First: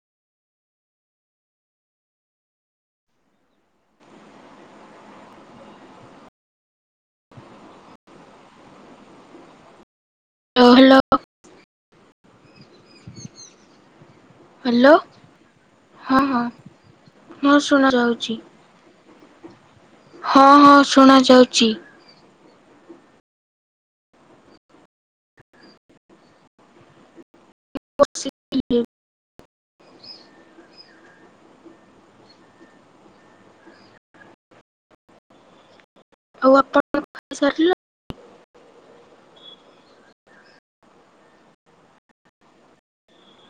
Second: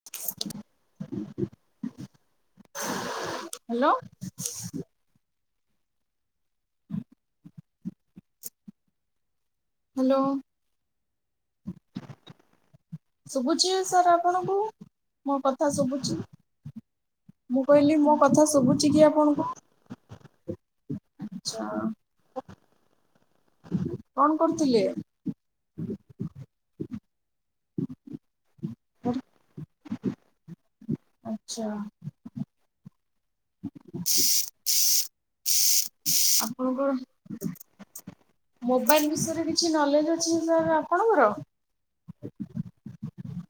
[inaudible] Hello. [inaudible] Hello. ରହ ଲ। ଶୁଭୁଚି ନା ସାର୍ ଆପଣଙ୍କୁ ହ୍ୟାଲୋ ହ୍ୟାଲୋ ମୋ କଥା ଶୁଭୁଚି? ହଁ ହଁ ହଁ ମୁଁ ଶୁଣା କହିଲି ମୋ ଯାଉଛି। କଥା ଶୁଭୁଚି କି ଆପଣଙ୍କୁ? ହଁ ହଁ ଶୁଣା ଆଛା ଯାଉଚି। କଣ କରୁଥିଲେ? [inaudible] ଆଛା। [inaudible] ମୋବାଇଲ ଆଉ ବିଷୟରେ ଆପଣ କିଛି ଖାଇସାରିଲେ? ନଲେଜ ଅଛି ସାର୍ ଆପଣଙ୍କର?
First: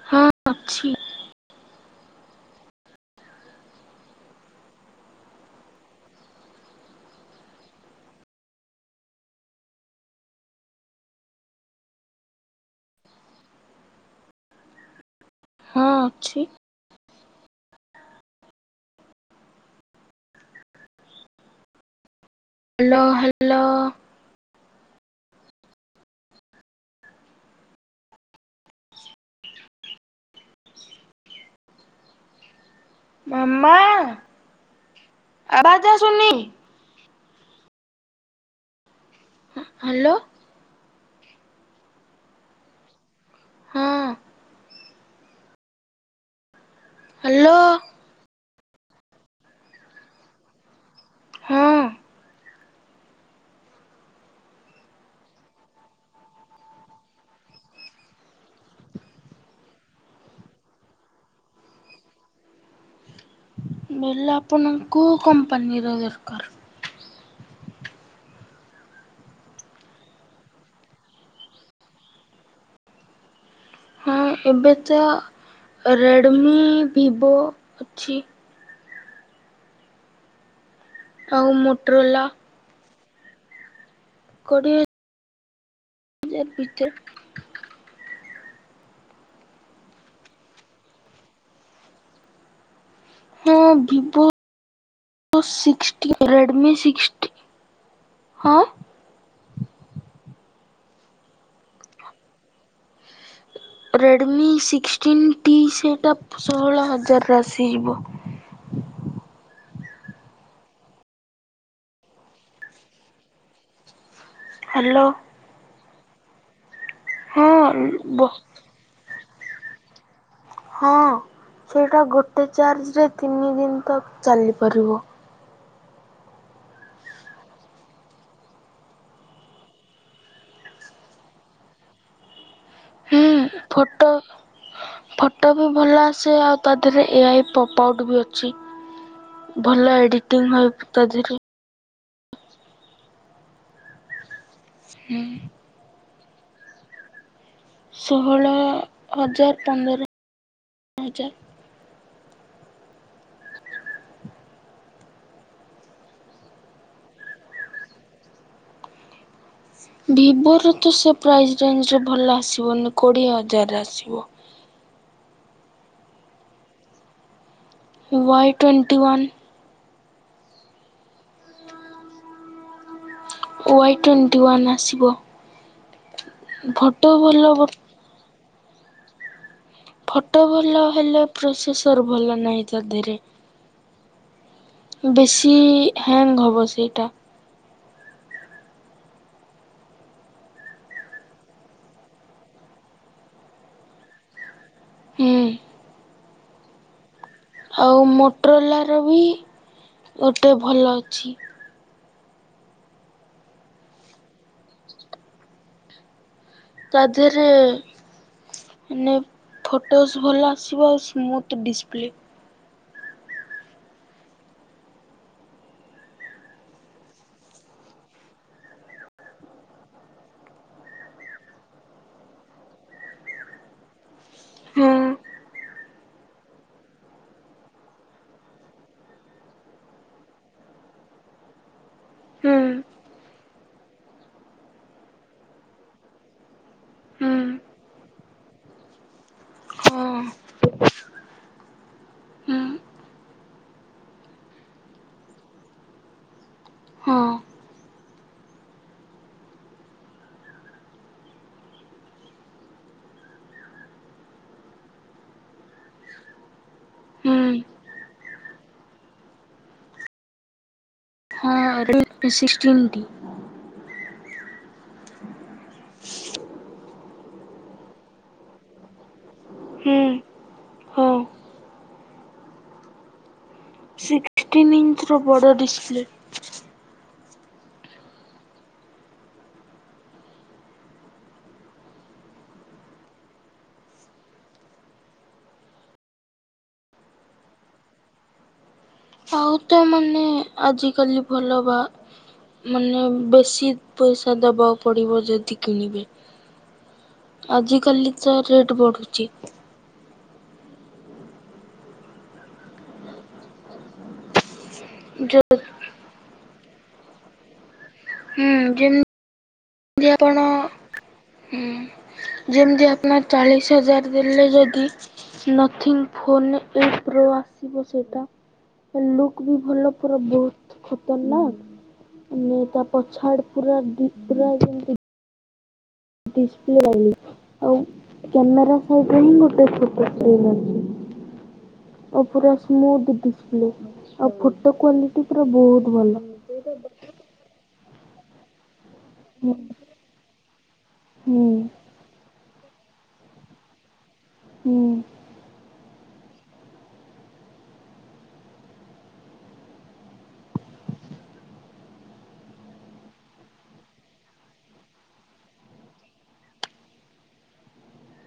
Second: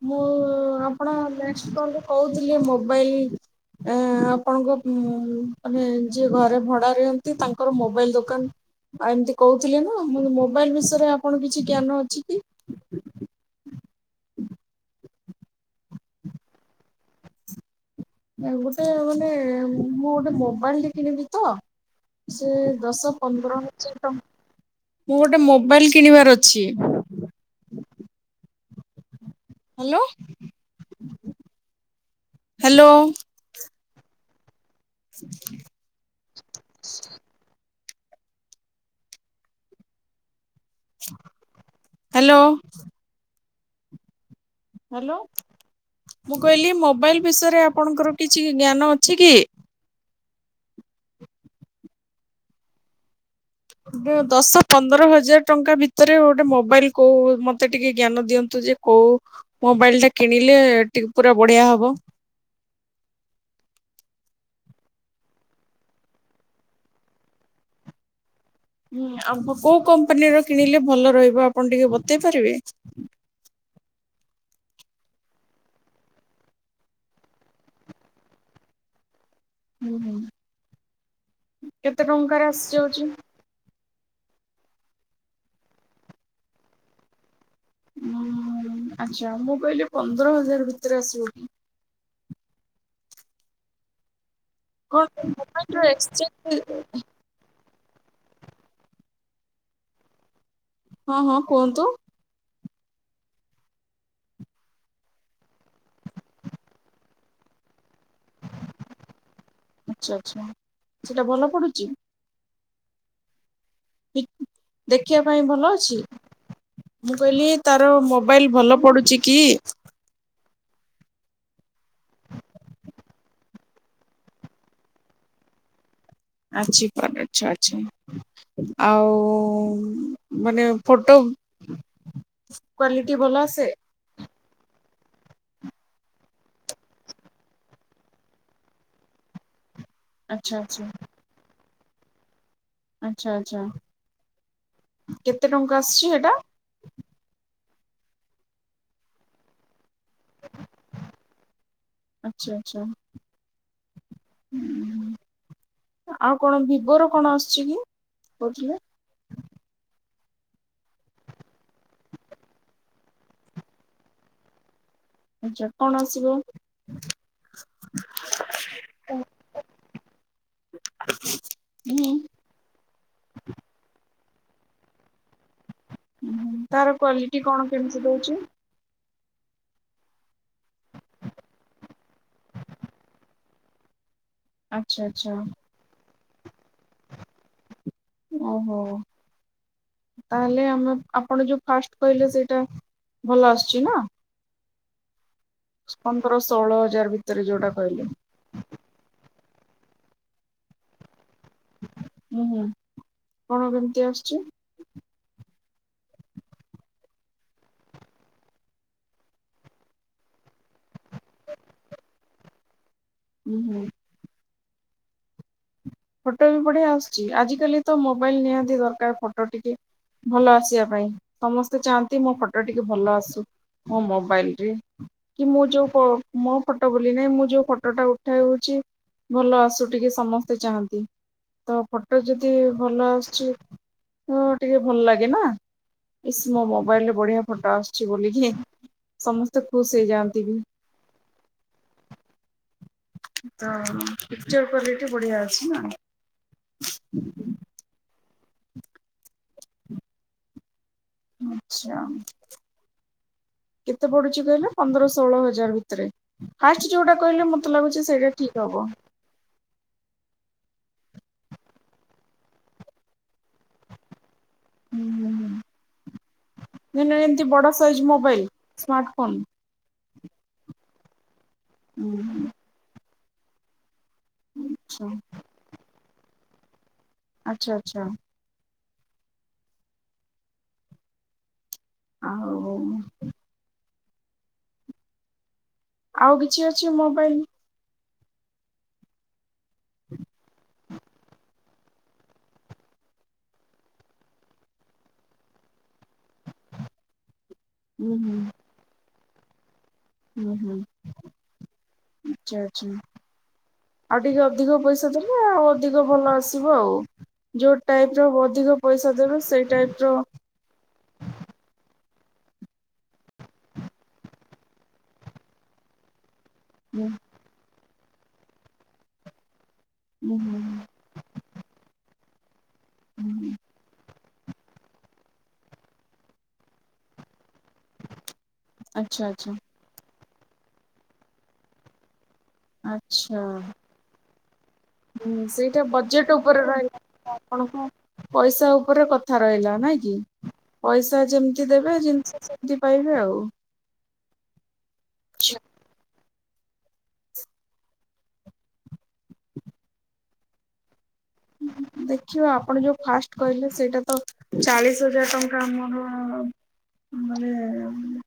ମୁଁ ହଁ ଅଛି ଆପଣ ନେକ୍ସଟ୍ କଲ୍ ରେ କହୁଥିଲେ ମୋବାଇଲ୍ ଏ ଆପଣଙ୍କ ମାନେ ଯିଏ ଘରେ ଭଡା ରୁହନ୍ତି ତାଙ୍କର ମୋବାଇଲ୍ ଦୋକାନ ଆଉ ଏମିତି କହୁଥିଲେ ନା ମୁଁ-ମୋବାଇଲ୍ ବିଷୟରେ ଆପଣଙ୍କ କିଛି ଜ୍ଞାନ ଅଛି କି? ହଁ ଅଛି। ଗୋଟେ ଗୋଟେ ମୁଁ ଗୋଟେ ମୋବାଇଲ୍ ଟେ କିଣିବି ତ। ସେ ହ୍ୟାଲୋ ଦଶ ପନ୍ଦର ହ୍ୟାଲୋ ହଜାର ଟଙ୍କା- ମୁଁ ଗୋଟେ ମୋବାଇଲ୍ କିଣିବାର ଅଛି। Hello hello. ମାମା। ଆବାଜ ଆସୁନି? [inaudible] ହ ହ୍ୟାଲୋ। ହ୍ୟାଲୋ। ହଁ। ହ୍ୟାଲୋ ମୁଁ କହିଲି ମୋବାଇଲ୍ ହ୍ୟାଲୋ ବିଷୟରେ ଆପଣଙ୍କର କିଛି ଜ୍ଞାନ ଅଛି କି? ହଁ। ଦଶ ପନ୍ଦର ହଜାର ଟଙ୍କା ଭିତରେ ଗୋଟେ ମୋବାଇଲ୍ କୋଉ ମତେ ଟିକେ ଜ୍ଞାନ ଦିଅନ୍ତୁ ଯେ। କଉ ମୋବାଇଲ ଟା କିଣିଲେ ଟିମ୍ପୁରା ବଢିଆ ହବ। ବେଲ ଆପଣଙ୍କୁୁ କମ୍ପାନୀର ଦରକାର? ଆ କୋଉ କମ୍ପାନୀର କିଣିଲେ ଭଲ ରହିବ ଆପଣ ଟିକେ ବତେଇ ପାରିବେ? ହଁ ଏବେ ତ ରେଡ଼ମି ଭିବୋ ଅଛି। ହୁଁ ହୁଁ ଆଉ କେତେ ମୋଟରୋଲା ଟଙ୍କାରେ ଆସିଯାଉଚି? କୋଡ଼ିଏ [unintelligible] ହଁ ଆଚ୍ଛା ମୁଁ କହିଲି ପନ୍ଦର ହଜାର ଭିତରେ ଆସିବ କି? ହଁ ଭିବୋ କଣ ମୋବାଇଲର ସିକ୍ସଟି ଏକ୍ସଚେଞ୍ଜ ରେଡ଼୍ମି ସିକ୍ସଟି। ହଁ। ହଁ ହଁ କୁହନ୍ତୁ। ରେଡ଼୍ମି ସିକ୍ସଟିନ୍ ଟି ସେଟା ଷୋହଳ ହଜାରରେ ଆସିଯିବ। ଆଚ୍ଛା ଆଚ୍ଛା ସେଟା ଭଲ ପଡୁଚି? ଇକ୍ ହ୍ୟାଲୋ ଦେଖିବା ପାଇଁ ଭଲ ଅଛି? ମୁଁ କହିଲି ହଁ ତାର ବ ମୋବାଇଲ୍ ଭଲ ପଡୁଚି କି? ହଁ ସେଇଟା ଗୋଟେ ଚାର୍ଜରେ ତିନି ଦିନ ତକ୍ ଚାଲିପାରିବ। ଆଜି ପାଗ୍ ଅଛା ଅଛି। ଆଉ ଉଁ ମାନେ ଫଟୋ କ୍ଵାଲିଟି ଭଲ ଆସେ। ଟ ଫଟୋ ବି ଭଲ ଆସେ ଆଉ ତା ଧିଏରେ ଏ ଆଇ ପପ୍ ଆଉଟ୍ ବି ଅଛି। ଭଲ ଏଡିଟିଂ ଆଚ୍ଛା ହଏ ଆଚ୍ଛା ପ୍ ତାଧିରେ। ଆଚ୍ଛା ଆଚ୍ଛା ହୁଁ କେତେ ଟଙ୍କା ଆସିଛି ହେଟା? ଷୋହଳ ହଜାର ପନ୍ଦର ହଜାର। ଆଚ୍ଛା ଆଚ୍ଛା ଉଁ ଆଉ କଣ ଭିବୋର କଣ ଆସୁଚି କି କହୁଥିଲେ। ଭିବୋର ତ ସେ ପ୍ରାଇଜ୍ ରେଞ୍ଜରେ ଭଲ ଆସିବନି କୋଡିଏ ହଜାରରେ ଆସିବ। ଆଚ୍ଛା କଣ ଆସିବ? Y twenty one. ହୁଁ। ୱାଇ ଟୋଣ୍ଟିୱାନ୍ ଆସିବ ଫଟୋ ଭଲ ହବ। ତୁ ଦଉଚୁ? ଫଟୋ ଭଲ ହେଲେ ପ୍ରୋସେସର୍ ଭଲ ନାହିଁ ତାଧେରେ। ଆଚ୍ଛା ଆଚ୍ଛା ବେଶୀ ହ୍ୟାଙ୍ଗ୍ ହବ ସେଇଟା। ଓହୋ। ତାହେଲେ ଆମେ ଆପଣ ଯୋଉ ଫାଷ୍ଟ୍ କହିଲେ ସେଇଟା ଭଲ ଆସୁଚି ନା। ହୁଁ। ପନ୍ଦର ଷୋଳ ହଜାର ଭି ଆଉ ମୋଟରଲାର ବି ଗୋଟେ ଭଲ ଅଛି। ଉଁ କଣ କେମତି ଆସୁଚି? ତା ଧିଏରେ ମାନେ ଫଟୋସ୍ ଭଲ ଆସିବ। ମୋର ତ ଡିସପ୍ଲେ ଉଁ ହୁଁ। ଫୋଟୋ ବି ବଢିଆ ଆସୁଚି ଆଜିକାଲି ତ ମୋବାଇଲ୍ ନିହାତି ଦରକାର ଫୋଟୋ ଟିକେ ଭଲ ଆସିଆ ପାଇଁ ସମସ୍ତେ ଚାହାନ୍ତି ମୋ ଫଟ ଟିକେ ଭଲ ଆସୁ ମୋ ମମ୍ ବାଇଲରେ ହୁଁ କି ମୋ ଯୋଉ ପୋ ମୋ ଫଟୋ ବୋଲି ନାଇଁ ମୁଁ ଯୋଉ ଫଟୋଟା ଉଠାଏ ହଉଚି ଭଲ ଆସୁ ଟିକେ ସମସ୍ତେ ଚାହାନ୍ ତି ତ ଫଟୋ ଯଦି ହୁଁ ଭଲ ଆସୁଛି ତ ଟିକେ ଭଲ ଲାଗେ ନା। ଇସ୍ ମୋ ମୋବାଇଲରେ ହୁଁ ବଢିଆ ଫଟ ଆସୁଛି ବୋଲିକି ସମସ୍ତେ ଖୁସ୍ ହଁ ହେଇଯାଆନ୍ତି ବି। ହୁଁ ଉଁ ତ ପିକ୍ଚର କ୍ଵାଲିଟି ବଢିଆ ଅଛି ନା। ହଁ ହ [unintelligible] ଓ ଆଚ୍ଛା। କେତେ ପଡୁଛି କହିଲେ ପନ୍ଦର ଷୋଳ ହଜାର ଭିତରେ। ଫାଷ୍ଟ୍ ଯୋଉଟା ହୁଁ କହିଲେ ମତେ ଲାଗୁଚି ସେଇଟା ଠିକ୍ ହବ। ହଁ [unintelligible] ଷିକଷ୍ଟି ୟୁନିଟି। ହୁଁ [unintelligible] ଏମତି ବଡ ସାଇଜ୍ ମୋବାଇଲ ସ୍ମାର୍ଟ ଫୋନ୍। ହୁଁ। ହଉ। ଉଁ ହୁଁ। ଆଚ୍ଛା ଏଥିରେ ବଡ଼ ଡିସ୍ ପ୍ଲେ। ଆଚ୍ଛା, ଆଚ୍ଛା। ଆଉ। ଆଉ କିଛି ଅଛି ମୋବାଇଲ୍। ତା ମାନେ ଆଜିକାଲି ଭଲ ବା। ମାନେ ବେଶି ପଇସା ଦେବାକୁ ପଡ଼ିବ ଯଦି କିଣିବେ। ଆଜିକାଲି ହୁଁ ତ ହୁଁ ରେଟ୍ ବଢୁଚି। ହୁଁ, ହୁଁ ଆଛା, ଆଚ୍ଛା ଆଉ ଟିକେ ଅଧିକ ପଇସା। ଯ ଦେଲେ ଆଉ ଅଧିକ ଭଲ ଆସିବ ଆଉ। ଯୋଉ ଟାଇପ୍ ର ଅଧିକ ପଇସା ଦେବେ ସେଇ ଟାଇପ୍ ର। କ'ଣ ହୁଁ। ଯେମିତି ଆପଣ ଚାଳିଶି ହଜାର ଦେଲେ ଯଦି ନ ଥିଙ୍ଗ୍ ଫୋନ୍ ପେ। ହୁଁ। ତ ଆସିବ ସେଇଟା, ଲୁକ୍ ବି ଭଲ ପୁରା ହୁଁ ହୁଁ ବହୁତୁ ହୁଁ। ତ ନା ନେ ତା ପଛଆଡେ ହୁଁ। ପୁରା ଦିପ୍ ପୁରା ଯେମିତି। ଡିସପ୍ଲେ ଲାଗି ଆଉ କ୍ୟାମେରା ସାଇଟି ରେ ଆଚ୍ଛା ହିଁ ଆଚ୍ଛା ଗୋଟେ ଫୋନ୍। [inaudible] ଏ ପୁରା। ସ୍ମୁଥ୍ ଆଚ୍ଛା ଡିସପ୍ଲେ ଆଉ ଫଟୋ କ୍ୱାଲିଟି ହୁଁ ପୁରା ସେଇଟା ବହୁତୁ ଭଲ। ବଜେଟ୍ ଉପରେ ରହିଲା ଆଉ ଆପଣଙ୍କ ପଇସା ଉପରେ କଥା। ଛଥର ହୁଁ ହେଇଯାଉ ନାଇଁ କି ପଇସା ହୁଁ ଯେମିତି ଦେବେ ଜିନିଷ ସେମିତି ପାଇବେ ଆଉ। ହୁଁ। ଛ। ଦେଖିବା ଆପଣ ଯୋଉ ଫାଷ୍ଟେ କହିଲେ ସେଇଟା ତ। ଚାଳିଶି ହଜାର ଟଙ୍କା ଆମର ମାନେ।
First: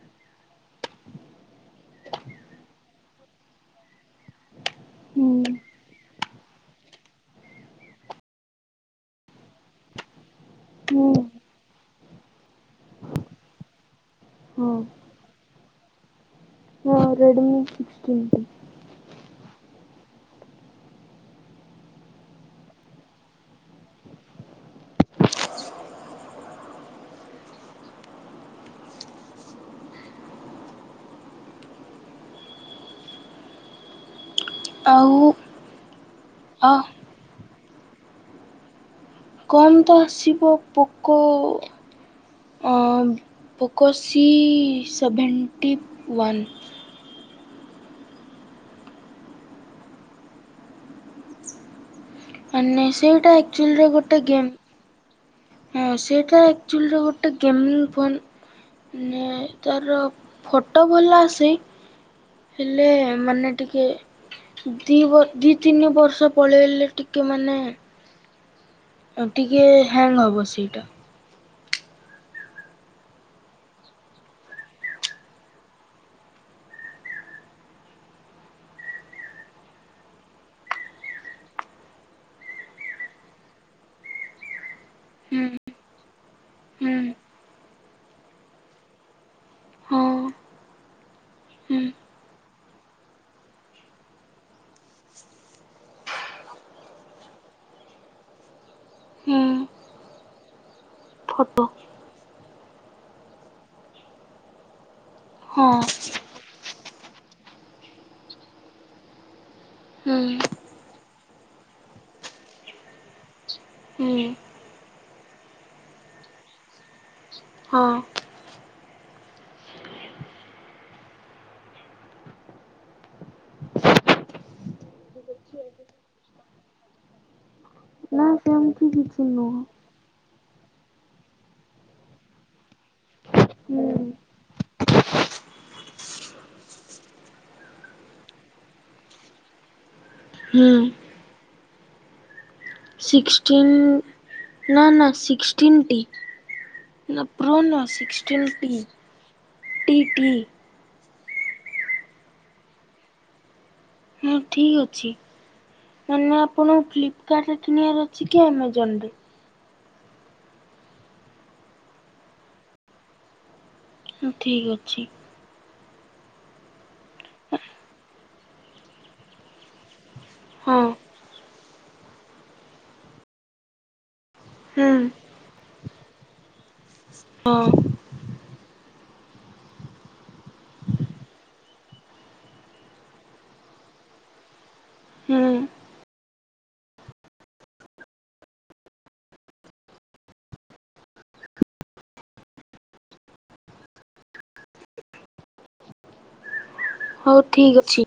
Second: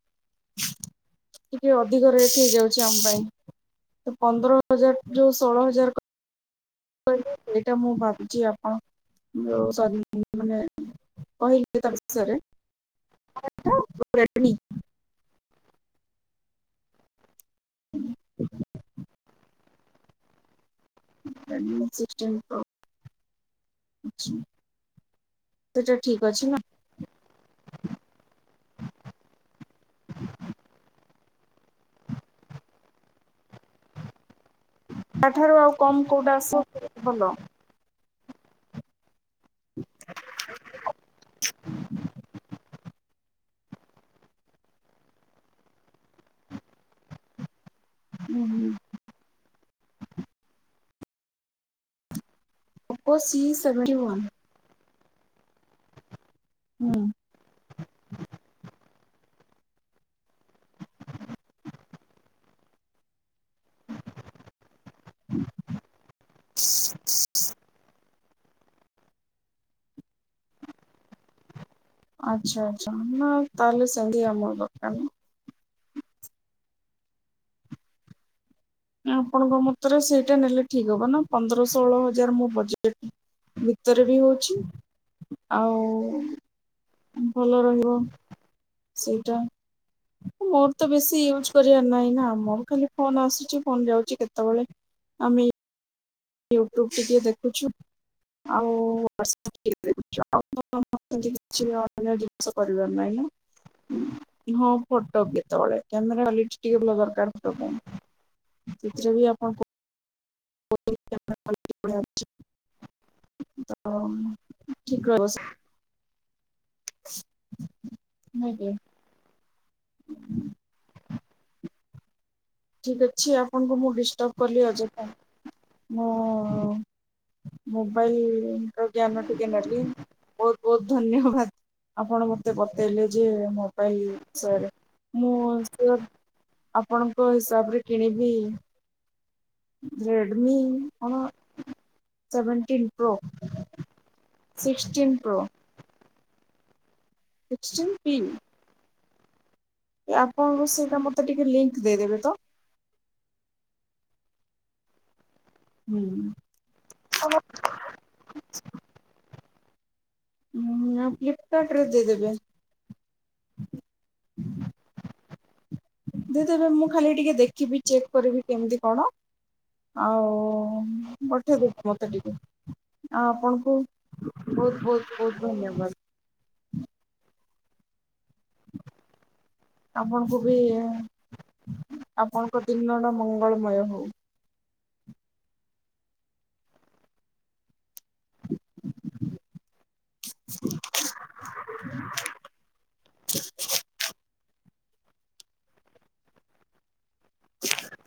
[unintelligible] ଟିକେ ଅଧିକ ରେଟ୍ ହେଇଯାଉଛି ଆମ ପାଇଁ ପନ୍ଦର ହଜାର ଯୋଉ ହୁଁ ଷୋଳ ହଜାର କହିଲେ ସେଇଟା ମୁଁ ଭାବୁଛି ଆପଣ ଯୋଉ ସରି ମାନେ। ହୁଁ କହିଲେ ତା ବିଷୟରେ। [inaudible] ହଁ ହଁ Redmi sixteen pro. [inaudible] System pro. ଆଚ୍ଛା ସେଟା ଠିକ ଅଛି ନା। ଆଉ ତା ଠାରୁ ଆଉ କମ୍ କୋଉଟା ଆସୁ ଅ ଭଲ। କମ୍ ତ ଆସିବ ପୋକ। ଅ ପୋକ ସି ସେଭେଣ୍ଟି ୱାନ୍। ଉଁ ହୁଁ। ମାନେ ଓପୋ ସେଇଟା ସି ଆକ୍ଚୁଆଲିର ସେଭେଣ୍ଟି ଗୋଟେ ୱାନ୍। ଗେମ୍। ହୁଁ ସେଟା ଆଚୁଆଲି ହୁଁ। ର ଗୋ। ଗୋଟେ ଗେମିଙ୍ଗି ଫୋନ୍ ନେ ତାର ଫଟ ଭଲ ଆସେ। ହେଲେ ମାନେ ଟିକେ ଦି ବ ଦି, ତିନି ବର୍ଷ। ପଳେଇଲେ ଟିକେ ମାନେ। ହଁ ଟିକେ ହ୍ୟାଙ୍ଗ ହବ ସେଇଟା। ଆଚ୍ଛା ଆଚ୍ଛା ନା ତାହେଲେ ସେଙ୍ଗି ଆମର ଦରକାର ନାହିଁ। ଆପଣଙ୍କ ମତରେ ସେଇଟା ନେଲେ ଠିକ୍ ହବ ନା ପନ୍ଦର, ଷୋଳ ହଜାର ମୋ ବଜେଟ୍। ଭିତରେ ବି ହଉଛି ହୁଁ ଆଉ। ହୁଁ ଭଲ ରହିବ ସେଇଟା। ହଁ ମୋର ତ ବେଶୀ ୟୁଜ ହୁଁ କରିବାର ନାହିଁ ନା ମୋର ଖାଲି ଫୋନ ଆସୁଛି ଫୋନ ଯାଉଛି କେତେବେଳେ। ଆମେ ୟୁଟ୍ୟୁବ ଟିକେ ଦେଖୁଛୁ। ଆଉ ଆ ହୁଁ [unintelligible] କିଛି ଫଟୋ ଅନ୍ୟ ଜିନିଷ କରିବାର ନାହିଁ। ହଁ। ଫଟୋ ହଁ କେତେବେଳେ କ୍ୟାମେରା କ୍ୱାଲିଟୀ ଟିକେ ଭଲ ଦରକାର ଫଟ ପାଇଁ ସେଥିରେ ବି ଆପଣ ହୁଁ। ହୁଁ [unintelligible] [unintelligible] ହଁ। ଆଜ୍ଞା। ଠିକ୍ ଅଛି ଆପଣଙ୍କୁ ମୁ ଡିଷ୍ଟର୍ବ କଲି ଅଯଥା। ମୁଁ ନା ମୁୋବାଇଲ ସେମିତି ର କିଛି ଜ୍ଞାନ ଟିକେ ନୁହଁ। ନେବି। ବହୁତ ବହୁତ ଧନ୍ୟବାଦ। ଆପଣ ମତେ ବତେଇଲେ ଯେ ହୁଁ ମୋବାଇଲ ବିସୟରେ ମୁ ଆପଣଙ୍କ ହିସାବରେ କିଣିବି। ରେଡମି ହୁଁ କଣ ସେଭେଣ୍ଟିନ୍? ପ୍ରୋ ସିକ୍ସଟିନ୍ ନା ନା ସିକ୍ସଟିନ୍ ପ୍ରୋ ସିକ୍ସଟିନ ଟି। ନା ପ୍ରୋନୋ ସିକ୍ସଟିନ୍ ପି ସିକ୍ସଟିନ୍ଟିଟି। ଆପଣଙ୍କୁ ସେଇଟା ମତେ ଟିକେ ଲିଙ୍କ ଦେଇଦେବେ ତ। ହଁ ଠିକ୍ ଅଛି ମାନେ ଉଁ ଆପଣ ଫ୍ଲିପକାର୍ଟରେ କିଣିବାର ଅ ଅଛି କି ଆମାଜନ ରେ। ହଁ ନା ଫ୍ଲିପକାର୍ଟରେ ଦେଇଦେବେ। ହଉ ଠିକ୍ ଅଛି। ଦେଇଦେବେ ମୁଁ ଖାଲି ଟିକେ ଦେଖିବି ଚେକ୍ କରିବି କେମିତି କଣ ଆଉ ହଁ ପଠେଇଦେବେ ମତେ ଟିକେ ଆଉ ଆପଣଙ୍କୁ ବହୁତ ହୁଁ ବହୁତ ବହୁତ ଧନ୍ୟବାଦ। ହଁ। [inaudible] ଆପଣଙ୍କୁ ବି ଆପଣଙ୍କ ଦିନଟା ମଙ୍ଗଳମୟ ହଉ। ହୁଁ। [unintelligible] [unintelligible] ହଉ ଠିକ୍ ଅଛି।